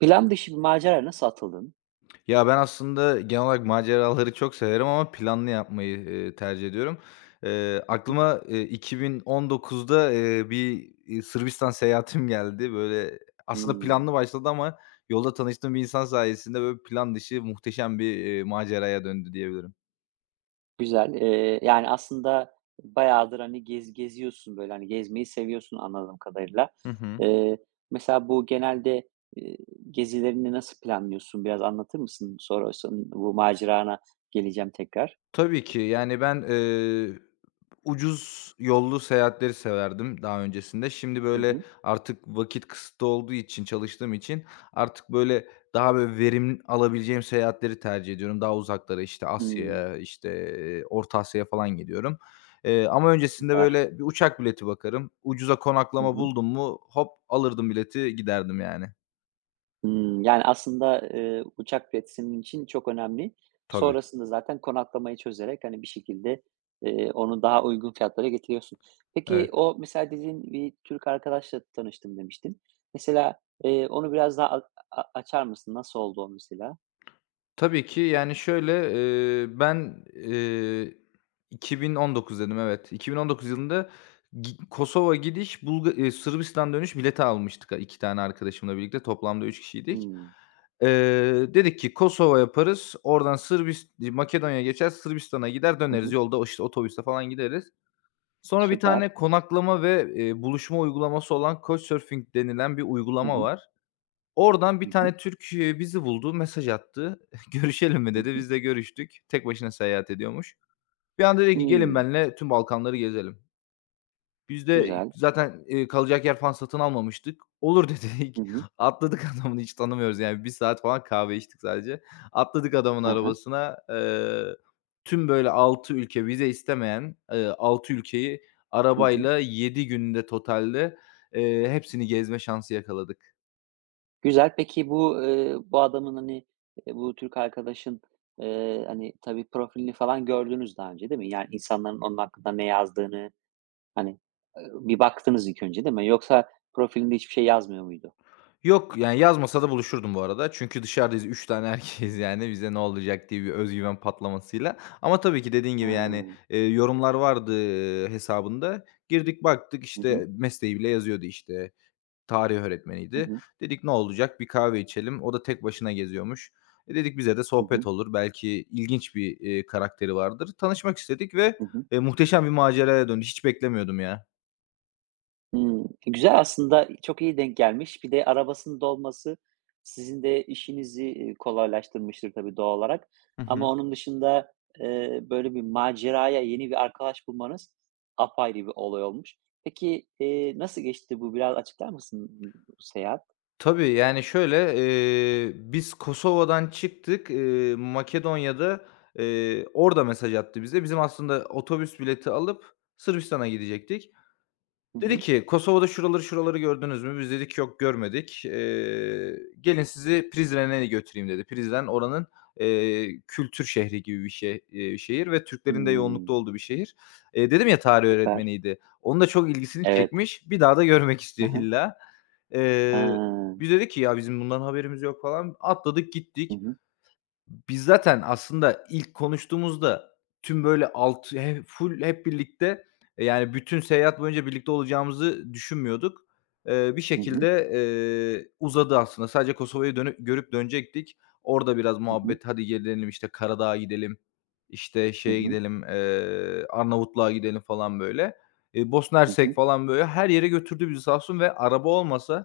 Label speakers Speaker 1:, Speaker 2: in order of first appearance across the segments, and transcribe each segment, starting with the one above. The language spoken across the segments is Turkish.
Speaker 1: Plan dışı bir maceraya nasıl atıldın?
Speaker 2: Ya, ben aslında genel olarak maceraları çok severim ama planlı yapmayı, tercih ediyorum. Eee,
Speaker 1: Hı hı.
Speaker 2: aklıma, 2019'da, bir, Sırbistan seyahatim geldi. Böyle, aslında
Speaker 1: Hımm,
Speaker 2: planlı başladı ama yolda tanıştığım bir insan sayesinde, böyle, plan dışı muhteşem bir, maceraya döndü diyebilirim.
Speaker 1: Güzel. Yani, aslında bayağıdır, hani, geziyorsun, böyle, hani, gezmeyi seviyorsun anladığım kadarıyla.
Speaker 2: Hı hı.
Speaker 1: Eee, Mesela bu genelde, eee, gezilerini nasıl planlıyorsun? Biraz anlatır mısın? Sonra bu macerana geleceğim tekrar.
Speaker 2: Tabii ki. Yani, ucuz yollu seyahatleri severdim daha öncesinde. Şimdi,
Speaker 1: Hı
Speaker 2: böyle,
Speaker 1: hı.
Speaker 2: artık vakit kısıtlı olduğu için, çalıştığım için artık, böyle, daha, böyle, verim alabileceğim seyahatleri tercih ediyorum. Daha uzaklara, işte,
Speaker 1: Hımm,
Speaker 2: Asya'ya, işte, Orta Asya'ya falan gidiyorum. Ama öncesinde,
Speaker 1: Süper.
Speaker 2: böyle, bir uçak bileti bakarım. Ucuza
Speaker 1: Hı
Speaker 2: konaklama
Speaker 1: hı.
Speaker 2: buldum mu hop alırdım bileti giderdim yani.
Speaker 1: Yani, aslında, uçak bileti senin için çok önemli.
Speaker 2: Tabii.
Speaker 1: Sonrasında zaten konaklamayı çözerek, hani, bir şekilde, onu daha uygun fiyatlara getiriyorsun. Peki,
Speaker 2: Evet.
Speaker 1: o mesela dediğin bir Türk arkadaşla tanıştım demiştin. Mesela, onu biraz daha a a açar mısın? Nasıl oldu o mesela?
Speaker 2: Tabii ki. Yani, şöyle, ben, 2019 dedim, evet. 2019 yılında Kosova gidiş, Bulga Sırbistan dönüş bileti almıştık 2 tane arkadaşımla birlikte. Toplamda 3 kişiydik.
Speaker 1: Hımm.
Speaker 2: Dedik ki Kosova yaparız. Oradan Makedonya'ya geçer, Sırbistan'a gider
Speaker 1: Hı
Speaker 2: döneriz.
Speaker 1: hı.
Speaker 2: Yolda o, işte, otobüste falan gideriz. Sonra bir
Speaker 1: Süper.
Speaker 2: tane konaklama ve, buluşma uygulaması olan Couchsurfing denilen bir
Speaker 1: Hı
Speaker 2: uygulama
Speaker 1: hı.
Speaker 2: var. Oradan
Speaker 1: Hı
Speaker 2: bir
Speaker 1: hı.
Speaker 2: tane Türk, bizi buldu, mesaj attı. "Görüşelim mi?"
Speaker 1: Hı
Speaker 2: dedi.
Speaker 1: hı.
Speaker 2: Biz de görüştük. Tek başına seyahat ediyormuş. Bir anda dedi ki, "Gelin
Speaker 1: Hımm.
Speaker 2: benimle tüm Balkanları gezelim." Biz de
Speaker 1: Güzel.
Speaker 2: zaten, kalacak yer falan satın almamıştık. "Olur."
Speaker 1: Hı
Speaker 2: dedik.
Speaker 1: hı.
Speaker 2: Atladık adamın hiç tanımıyoruz yani. Bir saat falan kahve içtik sadece. Atladık adamın
Speaker 1: Hı hı.
Speaker 2: arabasına. Tüm böyle 6 ülke vize istemeyen, 6 ülkeyi
Speaker 1: Hı hı.
Speaker 2: arabayla 7 günde totalde, hepsini gezme şansı yakaladık.
Speaker 1: Güzel. Peki bu adamın, hani, bu Türk arkadaşın, hani, tabii profilini falan gördünüz daha önce, değil mi? Yani insanların onun hakkında ne yazdığını, hani, bir baktınız ilk önce, değil mi? Yoksa profilinde hiçbir şey yazmıyor muydu?
Speaker 2: Yok, yani yazmasa da buluşurdum bu arada. Çünkü dışarıdayız 3 tane erkeğiz yani bize ne olacak diye bir öz patlamasıyla. Ama tabii ki dediğin gibi yani,
Speaker 1: Hıı.
Speaker 2: yorumlar vardı, hesabında. Girdik baktık,
Speaker 1: Hı hı.
Speaker 2: işte, mesleği bile yazıyordu, işte, tarih
Speaker 1: Hı
Speaker 2: öğretmeniydi.
Speaker 1: hı.
Speaker 2: Dedik ne olacak bir kahve içelim. O da tek başına geziyormuş. E, dedik bize de
Speaker 1: Hı hı.
Speaker 2: sohbet olur. Belki ilginç bir, karakteri vardır. Tanışmak istedik ve,
Speaker 1: Hı hı.
Speaker 2: muhteşem bir maceraya döndü. Hiç beklemiyordum ya.
Speaker 1: Hımm. Güzel aslında, çok iyi denk gelmiş. Bir de arabasının da olması sizin de işinizi, kolaylaştırmıştır tabii doğal olarak. Ama onun dışında, böyle bir maceraya yeni bir arkadaş bulmanız apayrı bir olay olmuş. Peki, nasıl geçti bu? Biraz açıklar mısın bu seyahat?
Speaker 2: Tabii, yani, şöyle, biz Kosova'dan çıktık, Makedonya'da, orada mesaj attı bize. Bizim aslında otobüs bileti alıp Sırbistan'a gidecektik.
Speaker 1: Hı
Speaker 2: Dedi
Speaker 1: hı.
Speaker 2: ki, "Kosova'da şuraları, şuraları gördünüz mü?" Biz dedik, "Yok, görmedik. Gelin sizi Prizren'e götüreyim." dedi. Prizren oranın, kültür şehri gibi bir şey, şehir ve Türklerin de
Speaker 1: Hımm.
Speaker 2: yoğunlukta olduğu bir şehir. Dedim ya tarih
Speaker 1: Süper.
Speaker 2: öğretmeniydi. Onun da çok ilgisini
Speaker 1: Evet.
Speaker 2: çekmiş. Bir daha da görmek
Speaker 1: Hı
Speaker 2: istiyor
Speaker 1: hı.
Speaker 2: illa. Eee,
Speaker 1: Ha.
Speaker 2: biz dedik ki, "Ya, bizim bundan haberimiz yok." falan. Atladık
Speaker 1: Hı
Speaker 2: gittik.
Speaker 1: hı.
Speaker 2: Biz zaten aslında ilk konuştuğumuzda tüm böyle alt he full hep birlikte, yani bütün seyahat boyunca birlikte olacağımızı düşünmüyorduk. Bir
Speaker 1: Hı hı.
Speaker 2: şekilde, uzadı aslında. Sadece Kosova'yı dönüp görüp dönecektik. Orada biraz
Speaker 1: Hı hı.
Speaker 2: muhabbet, "Hadi gelelim, işte, Karadağ'a gidelim, işte,
Speaker 1: Hı
Speaker 2: şeye
Speaker 1: hı.
Speaker 2: gidelim, Arnavutluğa gidelim." falan böyle. Bosna
Speaker 1: Hı
Speaker 2: Hersek
Speaker 1: hı.
Speaker 2: falan böyle her yere götürdü bizi sağ olsun ve araba olmasa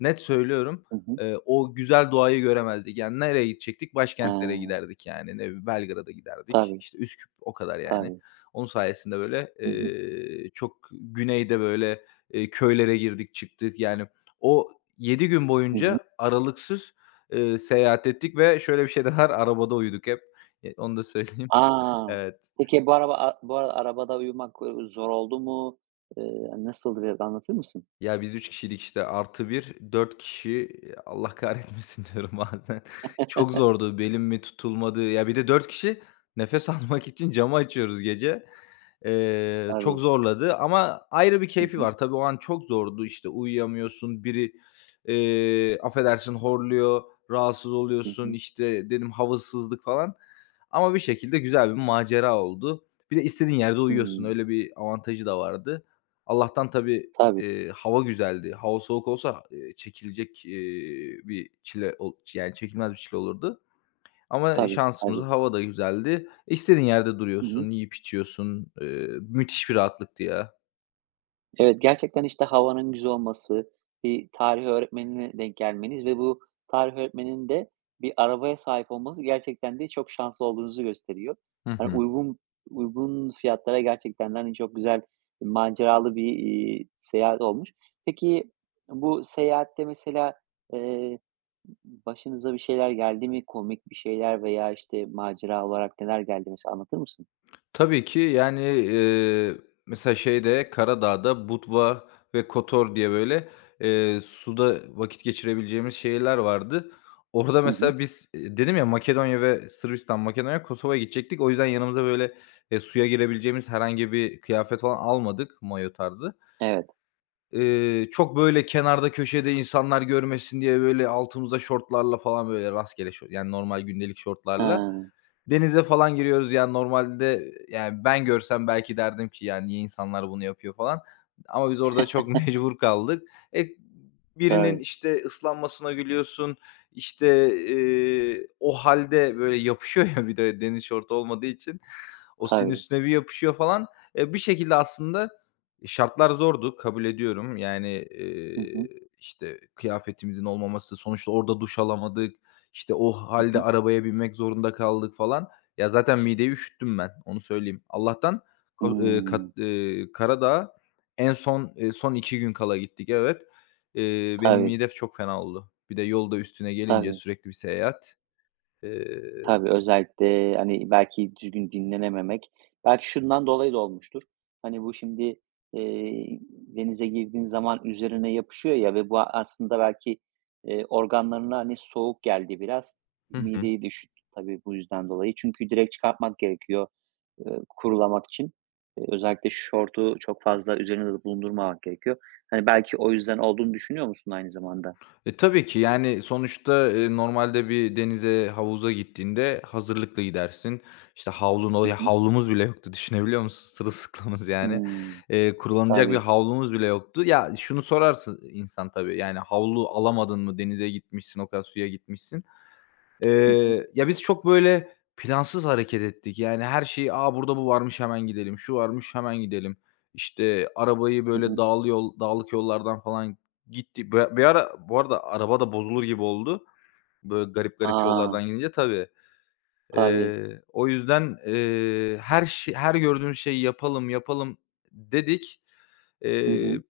Speaker 2: net söylüyorum,
Speaker 1: Hı hı.
Speaker 2: O güzel doğayı göremezdik. Yani, nereye gidecektik? Başkentlere
Speaker 1: He.
Speaker 2: giderdik yani. Ne bileyim, Belgrad'a giderdik.
Speaker 1: Tabii,
Speaker 2: İşte, Üsküp o kadar yani.
Speaker 1: tabii.
Speaker 2: Onun sayesinde, böyle,
Speaker 1: Hı hı.
Speaker 2: çok güneyde, böyle, köylere girdik çıktık. Yani, o 7 gün
Speaker 1: Hı hı.
Speaker 2: boyunca aralıksız, seyahat ettik ve şöyle bir şey de var, arabada uyuduk hep. Onu da söyleyeyim.
Speaker 1: A!
Speaker 2: Evet.
Speaker 1: Peki bu arada arabada uyumak, zor oldu mu? Nasıldı biraz anlatır mısın?
Speaker 2: Ya, biz 3 kişilik işte artı bir 4 kişi, Allah kahretmesin diyorum bazen. Çok zordu, belim mi tutulmadı. Ya, bir de 4 kişi nefes almak için camı açıyoruz gece. Çok
Speaker 1: Tabii.
Speaker 2: zorladı ama ayrı bir
Speaker 1: Hı
Speaker 2: keyfi
Speaker 1: hı.
Speaker 2: var. Tabii o an çok zordu. İşte uyuyamıyorsun, biri, affedersin horluyor, rahatsız
Speaker 1: Hı
Speaker 2: oluyorsun,
Speaker 1: hı.
Speaker 2: işte, dedim havasızlık falan ama bir şekilde güzel bir macera oldu. Bir de istediğin yerde uyuyorsun,
Speaker 1: Hımm.
Speaker 2: öyle bir avantajı da vardı. Allah'tan tabii.
Speaker 1: Tabii,
Speaker 2: Hava güzeldi. Hava soğuk olsa, çekilecek, bir çile ol yani çekilmez bir çile olurdu ama
Speaker 1: tabii, tabii.
Speaker 2: şansımıza hava da güzeldi. İstediğin yerde
Speaker 1: Hı hı.
Speaker 2: duruyorsun, yiyip içiyorsun. Müthiş bir rahatlıktı ya.
Speaker 1: Evet, gerçekten, işte, havanın güzel olması, bir tarih öğretmenine denk gelmeniz ve bu tarih öğretmeninin de bir arabaya sahip olması gerçekten de çok şanslı olduğunuzu gösteriyor.
Speaker 2: Hı
Speaker 1: Hani,
Speaker 2: hı.
Speaker 1: uygun uygun fiyatlara gerçekten de, hani, çok güzel maceralı bir seyahat olmuş. Peki, bu seyahatte mesela, eee, başınıza bir şeyler geldi mi? Komik bir şeyler veya, işte, macera olarak neler geldi mesela anlatır mısın?
Speaker 2: Tabii ki, yani, mesela şeyde, Karadağ'da Budva ve Kotor diye böyle, suda vakit geçirebileceğimiz şehirler vardı. Orada
Speaker 1: Hı hı.
Speaker 2: mesela biz, dedim ya Makedonya ve Sırbistan, Makedonya, Kosova'ya gidecektik. O yüzden yanımıza böyle, suya girebileceğimiz herhangi bir kıyafet falan almadık, mayo tarzı.
Speaker 1: Evet. Evet.
Speaker 2: Çok böyle kenarda köşede insanlar görmesin diye böyle altımızda şortlarla falan böyle rastgele yani normal gündelik şortlarla,
Speaker 1: Hıı.
Speaker 2: denize falan giriyoruz, yani, normalde, yani, ben görsem belki derdim ki, "Yani niye insanlar bunu yapıyor?" falan ama biz orada çok mecbur kaldık. E, birinin,
Speaker 1: Tabii,
Speaker 2: işte, ıslanmasına gülüyorsun, işte, o halde böyle, yapışıyor ya bir de deniz şortu olmadığı için. O senin
Speaker 1: tabii.
Speaker 2: üstüne bir yapışıyor falan. E, bir şekilde aslında şartlar zordu, kabul ediyorum. Yani,
Speaker 1: Hı hı.
Speaker 2: işte, kıyafetimizin olmaması, sonuçta orada duş alamadık. İşte o
Speaker 1: Hı
Speaker 2: halde
Speaker 1: hı.
Speaker 2: arabaya binmek zorunda kaldık falan. Ya, zaten mideyi üşüttüm ben, onu söyleyeyim. Allah'tan ko kat
Speaker 1: Hımm.
Speaker 2: Karadağ'a en son, son 2 gün kala gittik, evet. Benim
Speaker 1: Tabii,
Speaker 2: midem çok fena oldu. Bir de yolda üstüne gelince
Speaker 1: tabii,
Speaker 2: sürekli bir seyahat. Eee
Speaker 1: tabii. Özellikle, hani, belki düzgün dinlenememek, belki şundan dolayı da olmuştur. Hani, bu şimdi, denize girdiğin zaman üzerine yapışıyor ya ve bu aslında belki, organlarına, hani, soğuk geldi biraz.
Speaker 2: Hı hı.
Speaker 1: Mideyi de üşüttü tabii bu yüzden dolayı. Çünkü direkt çıkartmak gerekiyor, kurulamak için. Özellikle şortu çok fazla üzerinde de bulundurmamak gerekiyor. Hani, belki o yüzden olduğunu düşünüyor musun aynı zamanda?
Speaker 2: E, tabii ki, yani, sonuçta, normalde bir denize, havuza gittiğinde hazırlıklı gidersin. İşte, havlun o
Speaker 1: Hı
Speaker 2: ya,
Speaker 1: hı.
Speaker 2: havlumuz bile yoktu, düşünebiliyor musun? Sırılsıklamız, yani.
Speaker 1: Hımm.
Speaker 2: Kullanılacak bir
Speaker 1: Tabii.
Speaker 2: havlumuz bile yoktu. Ya, şunu sorarsın insan tabii, yani, havlu alamadın mı, denize gitmişsin, o kadar suya gitmişsin.
Speaker 1: Hı hı.
Speaker 2: Ya, biz çok böyle plansız hareket ettik. Yani her şeyi, "Aa burada bu varmış, hemen gidelim. Şu varmış, hemen gidelim." İşte, arabayı
Speaker 1: Hı
Speaker 2: böyle
Speaker 1: hı.
Speaker 2: dağlık yollardan falan gitti. Bir ara bu arada araba da bozulur gibi oldu. Böyle garip garip
Speaker 1: A!
Speaker 2: yollardan gidince tabii.
Speaker 1: Tabii.
Speaker 2: O yüzden, her gördüğümüz şeyi yapalım, yapalım dedik.
Speaker 1: Hı
Speaker 2: Eee
Speaker 1: hı.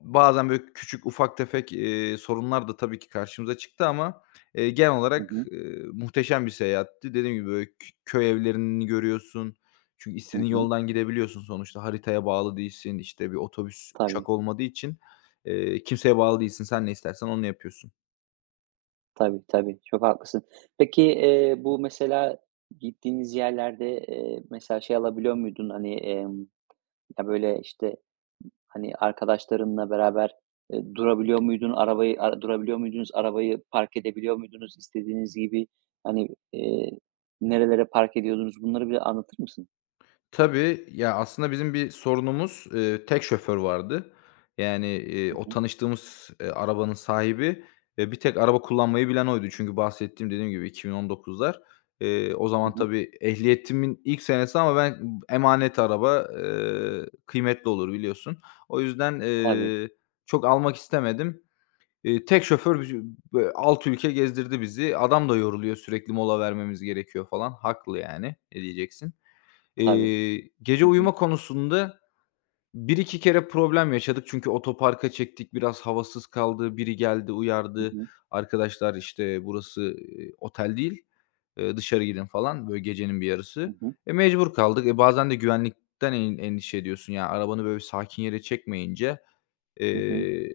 Speaker 2: Bazen böyle küçük, ufak tefek, sorunlar da tabii ki karşımıza çıktı ama, genel
Speaker 1: Hı
Speaker 2: olarak,
Speaker 1: hı.
Speaker 2: muhteşem bir seyahatti. Dediğim gibi, böyle, köy evlerini görüyorsun. Çünkü
Speaker 1: Hı
Speaker 2: istediğin
Speaker 1: hı.
Speaker 2: yoldan gidebiliyorsun sonuçta. Haritaya bağlı değilsin. İşte, bir otobüs,
Speaker 1: Tabii,
Speaker 2: uçak olmadığı için, kimseye bağlı değilsin. Sen ne istersen onu yapıyorsun.
Speaker 1: tabii, tabii. Çok haklısın. Peki, bu mesela gittiğiniz yerlerde, mesela şey alabiliyor muydun, hani, ya, böyle, işte, hani, arkadaşlarınla beraber, durabiliyor muydun? Arabayı durabiliyor muydunuz? Arabayı park edebiliyor muydunuz istediğiniz gibi? Hani, nerelere park ediyordunuz? Bunları bir anlatır mısın?
Speaker 2: Tabii, ya, aslında bizim bir sorunumuz, tek şoför vardı. Yani,
Speaker 1: Hı
Speaker 2: o
Speaker 1: hı.
Speaker 2: tanıştığımız, arabanın sahibi, bir tek araba kullanmayı bilen oydu. Çünkü bahsettiğim, dediğim gibi 2019'lar. O
Speaker 1: Hı
Speaker 2: zaman
Speaker 1: hı.
Speaker 2: tabii ehliyetimin ilk senesi ama ben emanet araba, kıymetli olur biliyorsun. O yüzden,
Speaker 1: Tabii,
Speaker 2: çok almak istemedim. Tek şoför bizi böyle 6 ülke gezdirdi bizi. Adam da yoruluyor, sürekli mola vermemiz gerekiyor falan. Haklı yani, ne diyeceksin?
Speaker 1: tabii.
Speaker 2: Gece uyuma konusunda bir iki kere problem yaşadık. Çünkü otoparka çektik, biraz havasız kaldı. Biri geldi,
Speaker 1: Hı
Speaker 2: uyardı.
Speaker 1: hı.
Speaker 2: "Arkadaşlar, işte, burası, otel değil, dışarı gidin." falan, böyle gecenin bir
Speaker 1: Hı
Speaker 2: yarısı.
Speaker 1: hı.
Speaker 2: E, mecbur kaldık. E, bazen de güvenlikten endişe ediyorsun. Ya, arabanı böyle bir sakin yere çekmeyince
Speaker 1: Hı hı.
Speaker 2: Eee,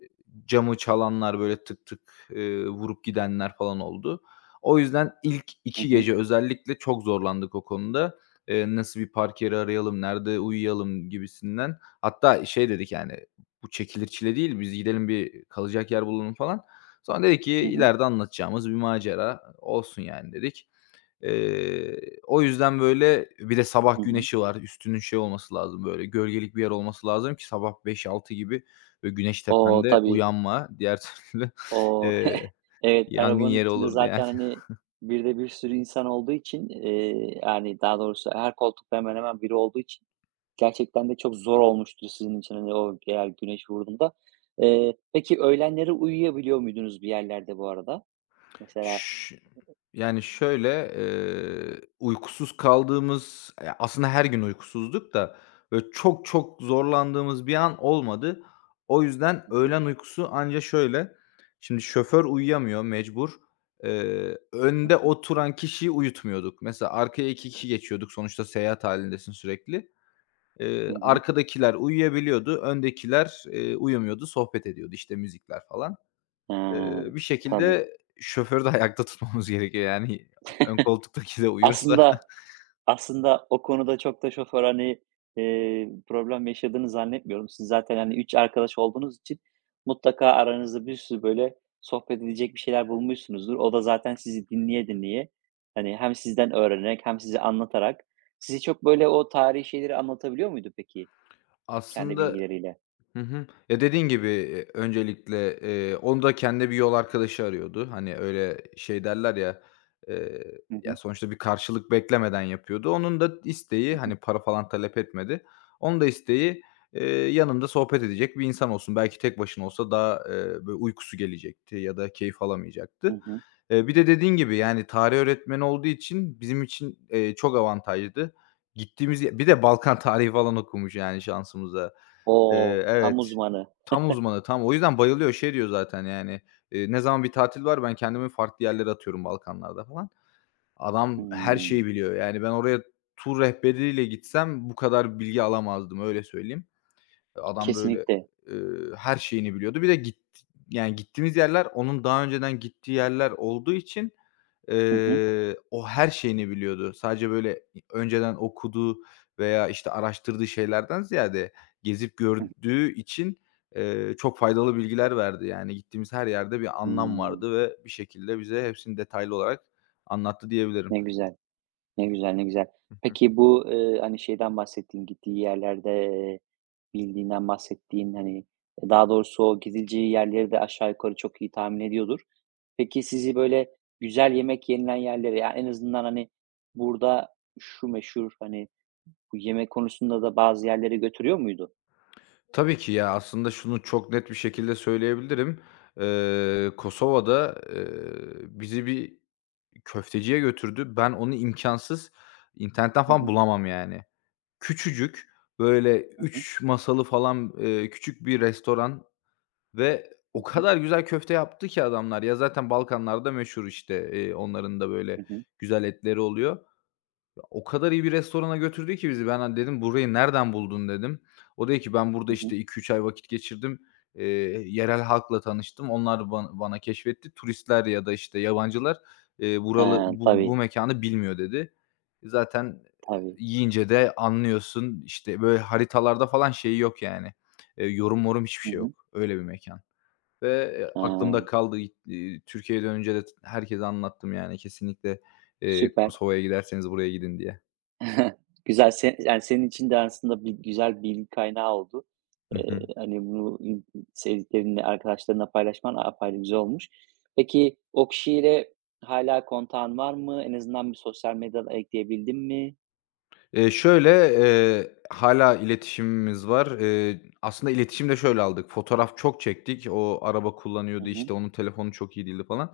Speaker 2: camı çalanlar, böyle tık tık, vurup gidenler falan oldu. O yüzden ilk
Speaker 1: Hı
Speaker 2: iki
Speaker 1: hı.
Speaker 2: gece özellikle çok zorlandık o konuda. Nasıl bir park yeri arayalım, nerede uyuyalım gibisinden. Hatta şey dedik, yani, bu çekilir çile değil, biz gidelim bir kalacak yer bulalım falan. Sonra dedik ki
Speaker 1: Hı hı.
Speaker 2: ileride anlatacağımız bir macera olsun, yani, dedik. Eee, o yüzden, böyle, bir de
Speaker 1: Hı
Speaker 2: sabah
Speaker 1: hı. Hı hı.
Speaker 2: güneşi var. Üstünün şey olması lazım, böyle, gölgelik bir yer olması lazım ki sabah beş altı gibi, böyle, güneş
Speaker 1: O,
Speaker 2: tepende
Speaker 1: tabii.
Speaker 2: uyanma. Diğer türlü,
Speaker 1: O
Speaker 2: eee,
Speaker 1: Evet,
Speaker 2: yangın
Speaker 1: arabanın
Speaker 2: yeri
Speaker 1: içinde
Speaker 2: olurdu yani.
Speaker 1: zaten, hani, bir de bir sürü insan olduğu için, yani, daha doğrusu her koltukta hemen hemen biri olduğu için gerçekten de çok zor olmuştur sizin için, hani, o eğer güneş vurduğunda. Peki öğlenleri uyuyabiliyor muydunuz bir yerlerde bu arada? Mesela
Speaker 2: Ş yani, şöyle, uykusuz kaldığımız, ya, aslında her gün uykusuzduk da, böyle, çok çok zorlandığımız bir an olmadı. O yüzden
Speaker 1: Hı hı.
Speaker 2: öğlen uykusu anca şöyle, şimdi şoför uyuyamıyor mecbur. Eee,
Speaker 1: Hı
Speaker 2: önde
Speaker 1: hı.
Speaker 2: oturan kişiyi uyutmuyorduk. Mesela arkaya 2 kişi geçiyorduk. Sonuçta seyahat halindesin sürekli. Eee,
Speaker 1: Hı hı.
Speaker 2: arkadakiler uyuyabiliyordu. Öndekiler, uyumuyordu. Sohbet ediyordu, işte, müzikler falan.
Speaker 1: He,
Speaker 2: Bir
Speaker 1: tabii.
Speaker 2: şekilde şoförü de ayakta tutmamız gerekiyor. Yani ön koltuktaki de uyursa
Speaker 1: Aslında Aslında o konuda çok da şoför, hani, problem yaşadığını zannetmiyorum. Siz zaten, hani, 3 arkadaş olduğunuz için mutlaka aranızda bir sürü böyle sohbet edecek bir şeyler bulmuşsunuzdur. O da zaten sizi dinleye dinleye, hani, hem sizden öğrenerek hem size anlatarak sizi çok böyle o tarihi şeyleri anlatabiliyor muydu peki kendi
Speaker 2: aslında...
Speaker 1: bilgileriyle?
Speaker 2: Hı hı. Ya, dediğin gibi, öncelikle, onun da kendine bir yol arkadaşı arıyordu. Hani, öyle şey derler ya,
Speaker 1: Hı
Speaker 2: ya,
Speaker 1: hı.
Speaker 2: sonuçta bir karşılık beklemeden yapıyordu. Onun da
Speaker 1: Hı
Speaker 2: isteği,
Speaker 1: hı.
Speaker 2: hani, para falan talep etmedi. Onun da isteği, eee, yanında sohbet edecek bir insan olsun. Belki tek başına olsa daha, böyle uykusu gelecekti ya da keyif
Speaker 1: Hı
Speaker 2: alamayacaktı.
Speaker 1: hı.
Speaker 2: Bir de dediğin gibi, yani, tarih öğretmeni olduğu için bizim için, çok avantajlıydı. Gittiğimiz bir de Balkan tarihi falan okumuş, yani, şansımıza.
Speaker 1: O!
Speaker 2: Eee,
Speaker 1: Tam
Speaker 2: evet.
Speaker 1: uzmanı.
Speaker 2: Tam uzmanı, tam. O yüzden bayılıyor. Şey diyor zaten, yani, "Ne zaman bir tatil var ben kendimi farklı yerlere atıyorum Balkanlarda." falan. Adam her
Speaker 1: Hımm.
Speaker 2: şeyi biliyor. Yani, ben oraya tur rehberiyle gitsem bu kadar bilgi alamazdım, öyle söyleyeyim. Adam böyle,
Speaker 1: Kesinlikle.
Speaker 2: her şeyini biliyordu. Bir de yani, gittiğimiz yerler onun daha önceden gittiği yerler olduğu için,
Speaker 1: Hı hı.
Speaker 2: O her şeyini biliyordu. Sadece, böyle, önceden okuduğu veya, işte, araştırdığı şeylerden ziyade gezip
Speaker 1: Hı hı.
Speaker 2: gördüğü için, çok faydalı bilgiler verdi. Yani gittiğimiz her yerde bir anlam
Speaker 1: Hımm.
Speaker 2: vardı ve bir şekilde bize hepsini detaylı olarak anlattı diyebilirim.
Speaker 1: Ne güzel. Ne güzel, ne güzel. Peki bu, hani, şeyden bahsettiğin gittiği yerlerde, bildiğinden bahsettiğin, hani, daha doğrusu o gidileceği yerleri de aşağı yukarı çok iyi tahmin ediyordur. Peki sizi böyle güzel yemek yenilen yerlere, ya, en azından, hani, burada şu meşhur, hani, bu yemek konusunda da bazı yerlere götürüyor muydu?
Speaker 2: Tabii ki ya, aslında şunu çok net bir şekilde söyleyebilirim. Kosova'da, bizi bir köfteciye götürdü. Ben onu imkansız internetten
Speaker 1: Hı
Speaker 2: falan
Speaker 1: hı.
Speaker 2: bulamam yani. Küçücük, böyle
Speaker 1: Hı hı.
Speaker 2: üç masalı falan, küçük bir restoran ve
Speaker 1: Hı
Speaker 2: o
Speaker 1: hı.
Speaker 2: kadar güzel köfte yaptı ki adamlar. Ya, zaten Balkanlar'da meşhur, işte, onların da böyle
Speaker 1: Hı hı.
Speaker 2: güzel etleri oluyor. O kadar iyi bir restorana götürdü ki bizi. Ben, hani, dedim, "Burayı nereden buldun?" dedim. O dedi ki, "Ben
Speaker 1: Hı
Speaker 2: burada,
Speaker 1: hı.
Speaker 2: işte, iki üç ay vakit geçirdim. Eee, yerel halkla tanıştım. Onlar bana keşfetti. Turistler ya da, işte, yabancılar, buralı bu
Speaker 1: Tabii,
Speaker 2: mekânı bilmiyor." dedi. Zaten,
Speaker 1: tabii.
Speaker 2: yiyince de anlıyorsun. İşte, böyle, haritalarda falan şeyi yok, yani, yorum morum hiçbir
Speaker 1: Hı
Speaker 2: şey
Speaker 1: hı.
Speaker 2: yok. Öyle bir mekan. Ve, aklımda
Speaker 1: He,
Speaker 2: kaldı. Türkiye'ye dönünce de herkese anlattım, yani, kesinlikle,
Speaker 1: süper.
Speaker 2: Kosova'ya giderseniz buraya gidin diye.
Speaker 1: Güzel, yani, senin için de aslında bir güzel bilgi kaynağı oldu.
Speaker 2: Hı hı.
Speaker 1: Hani, bunu sevdiklerinle, arkadaşlarına paylaşman apayrı güzel olmuş. Peki, o kişiyle hala kontağın var mı? En azından bir sosyal medyadan ekleyebildin mi?
Speaker 2: Şöyle, hâlâ iletişimimiz var. Aslında iletişimi de şöyle aldık, fotoğraf çok çektik. O araba
Speaker 1: Hı
Speaker 2: kullanıyordu,
Speaker 1: hı.
Speaker 2: işte, onun telefonu çok iyi değildi falan.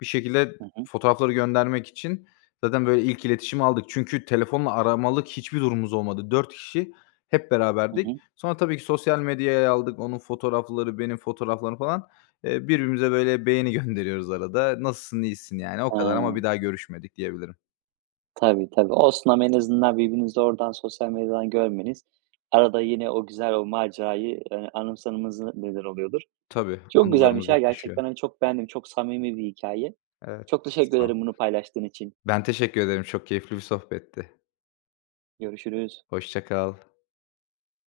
Speaker 2: Bir şekilde
Speaker 1: Hı hı.
Speaker 2: fotoğrafları göndermek için zaten, böyle, ilk iletişimi aldık. Çünkü telefonla aramalık hiçbir durumumuz olmadı. 4 kişi hep
Speaker 1: Hı
Speaker 2: beraberdik.
Speaker 1: hı.
Speaker 2: Sonra tabii ki sosyal medyaya aldık. Onun fotoğrafları, benim fotoğraflarım falan. Birbirimize, böyle, beğeni gönderiyoruz arada. "Nasılsın, iyisin?" yani. O
Speaker 1: Ha,
Speaker 2: kadar ama bir daha görüşmedik diyebilirim.
Speaker 1: tabii, tabii. Olsun ama en azından birbirinizi oradan, sosyal medyadan görmeniz, arada yine o güzel, o macerayı, anımsamanıza neden oluyordur.
Speaker 2: Tabii,
Speaker 1: Çok güzelmiş
Speaker 2: anılarımız
Speaker 1: ya
Speaker 2: hep yaşıyor.
Speaker 1: gerçekten, hani, çok beğendim. Çok samimi bir hikaye.
Speaker 2: Evet,
Speaker 1: Çok teşekkür
Speaker 2: sağ ol.
Speaker 1: ederim bunu paylaştığın için.
Speaker 2: Ben teşekkür ederim. Çok keyifli bir sohbetti.
Speaker 1: Görüşürüz.
Speaker 2: Hoşça kal.